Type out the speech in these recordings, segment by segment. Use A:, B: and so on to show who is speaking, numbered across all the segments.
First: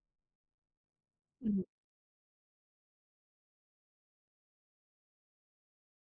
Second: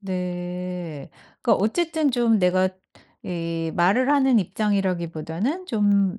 A: 네. 그러니까
B: 음.
A: 어쨌든 좀 내가 이 말을 하는 입장이라기보다는 좀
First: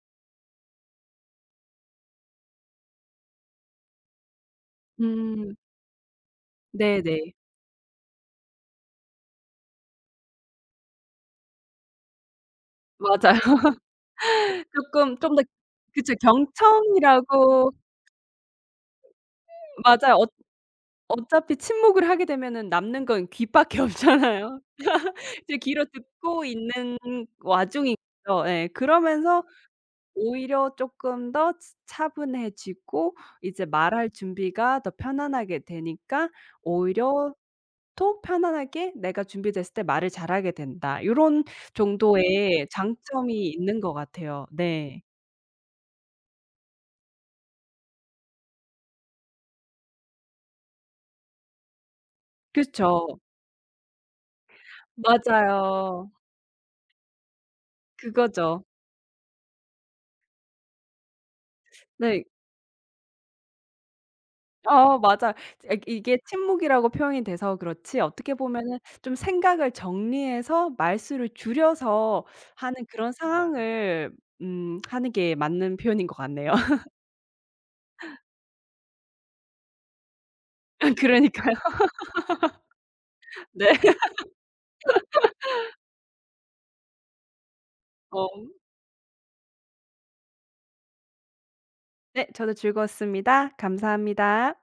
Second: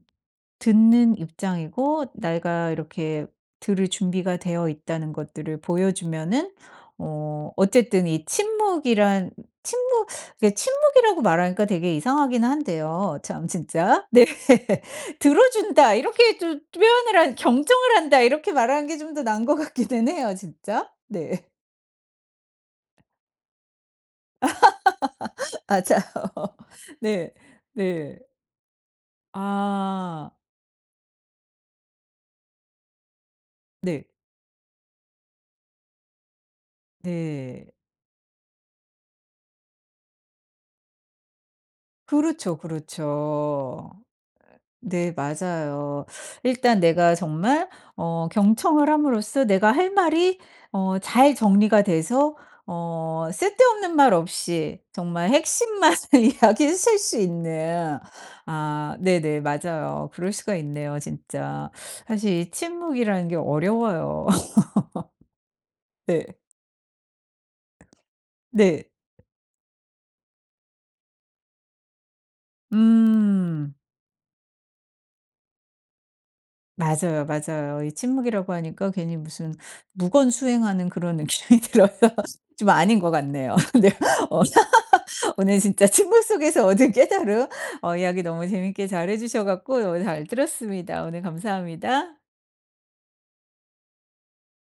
A: 듣는 입장이고, 내가 이렇게 들을 준비가 되어 있다는
B: 음.
A: 것들을 보여주면은
B: 네네.
A: 어 어쨌든 이 침묵이란 침묵, 이게 침묵이라고 말하니까 되게 이상하긴 한데요,
B: 맞아요.
A: 참 진짜. 네.
B: 쪼끔 좀
A: "들어
B: 더
A: 준다."
B: 그죠.
A: 이렇게 좀 표현을 한
B: 경청이라고
A: "경청을 한다." 이렇게 말하는 게 좀 더 나은 것 같기는
B: 맞아요. 어
A: 해요, 진짜. 네.
B: 어차피 침묵을 하게 되면은 남는 건 귀밖에 없잖아요. 이제 귀로 듣고
A: 맞아요.
B: 있는
A: 네.
B: 와중이죠.
A: 네.
B: 예. 그러면서
A: 아.
B: 오히려 쪼끔 더 츠 차분해지고 이제 말
A: 네.
B: 할 준비가 더 편안하게 되니까 오히려
A: 네.
B: 또 편안하게 내가 준비됐을 때 말을 잘하게 된다. 요런
A: 그렇죠,
B: 정도의 장점이 있는
A: 그렇죠.
B: 것 같아요. 네.
A: 네 맞아요. 일단 내가 정말 어 경청을 함으로써 내가 할 말이 어 잘 정리가 돼서
B: 그쵸.
A: 어 쓸데없는 말 없이 정말 핵심만을
B: 맞아요.
A: 이야기하실 수 있는
B: 그거죠.
A: 아 네네. 맞아요. 그럴 수가 있네요, 진짜.
B: 네.
A: 사실 이 침묵이라는 게 어려워요.
B: 어어 맞아요. 아 이게
A: 네.
B: 침묵이라고 표현이 돼서 그렇지, 어떻게 보면은
A: 네.
B: 좀 생각을 정리해서 말수를 줄여서 하는 그런
A: 음.
B: 상황을 음 하는 게 맞는 표현인 것 같네요.
A: 맞아요, 맞아요. 이 침묵이라고 하니까 괜히 무슨 묵언수행하는 그런
B: 그러니까요.
A: 느낌이 들어서 좀 아닌 것 같네요.
B: 네.
A: 네. 어 오늘 진짜 침묵 속에서 얻은 깨달음 어 이야기 너무
B: 어.
A: 재밌게 잘 해 주셔 갖고 오늘 잘 들었습니다. 오늘 감사합니다.
B: 네. 저도 즐거웠습니다. 감사합니다.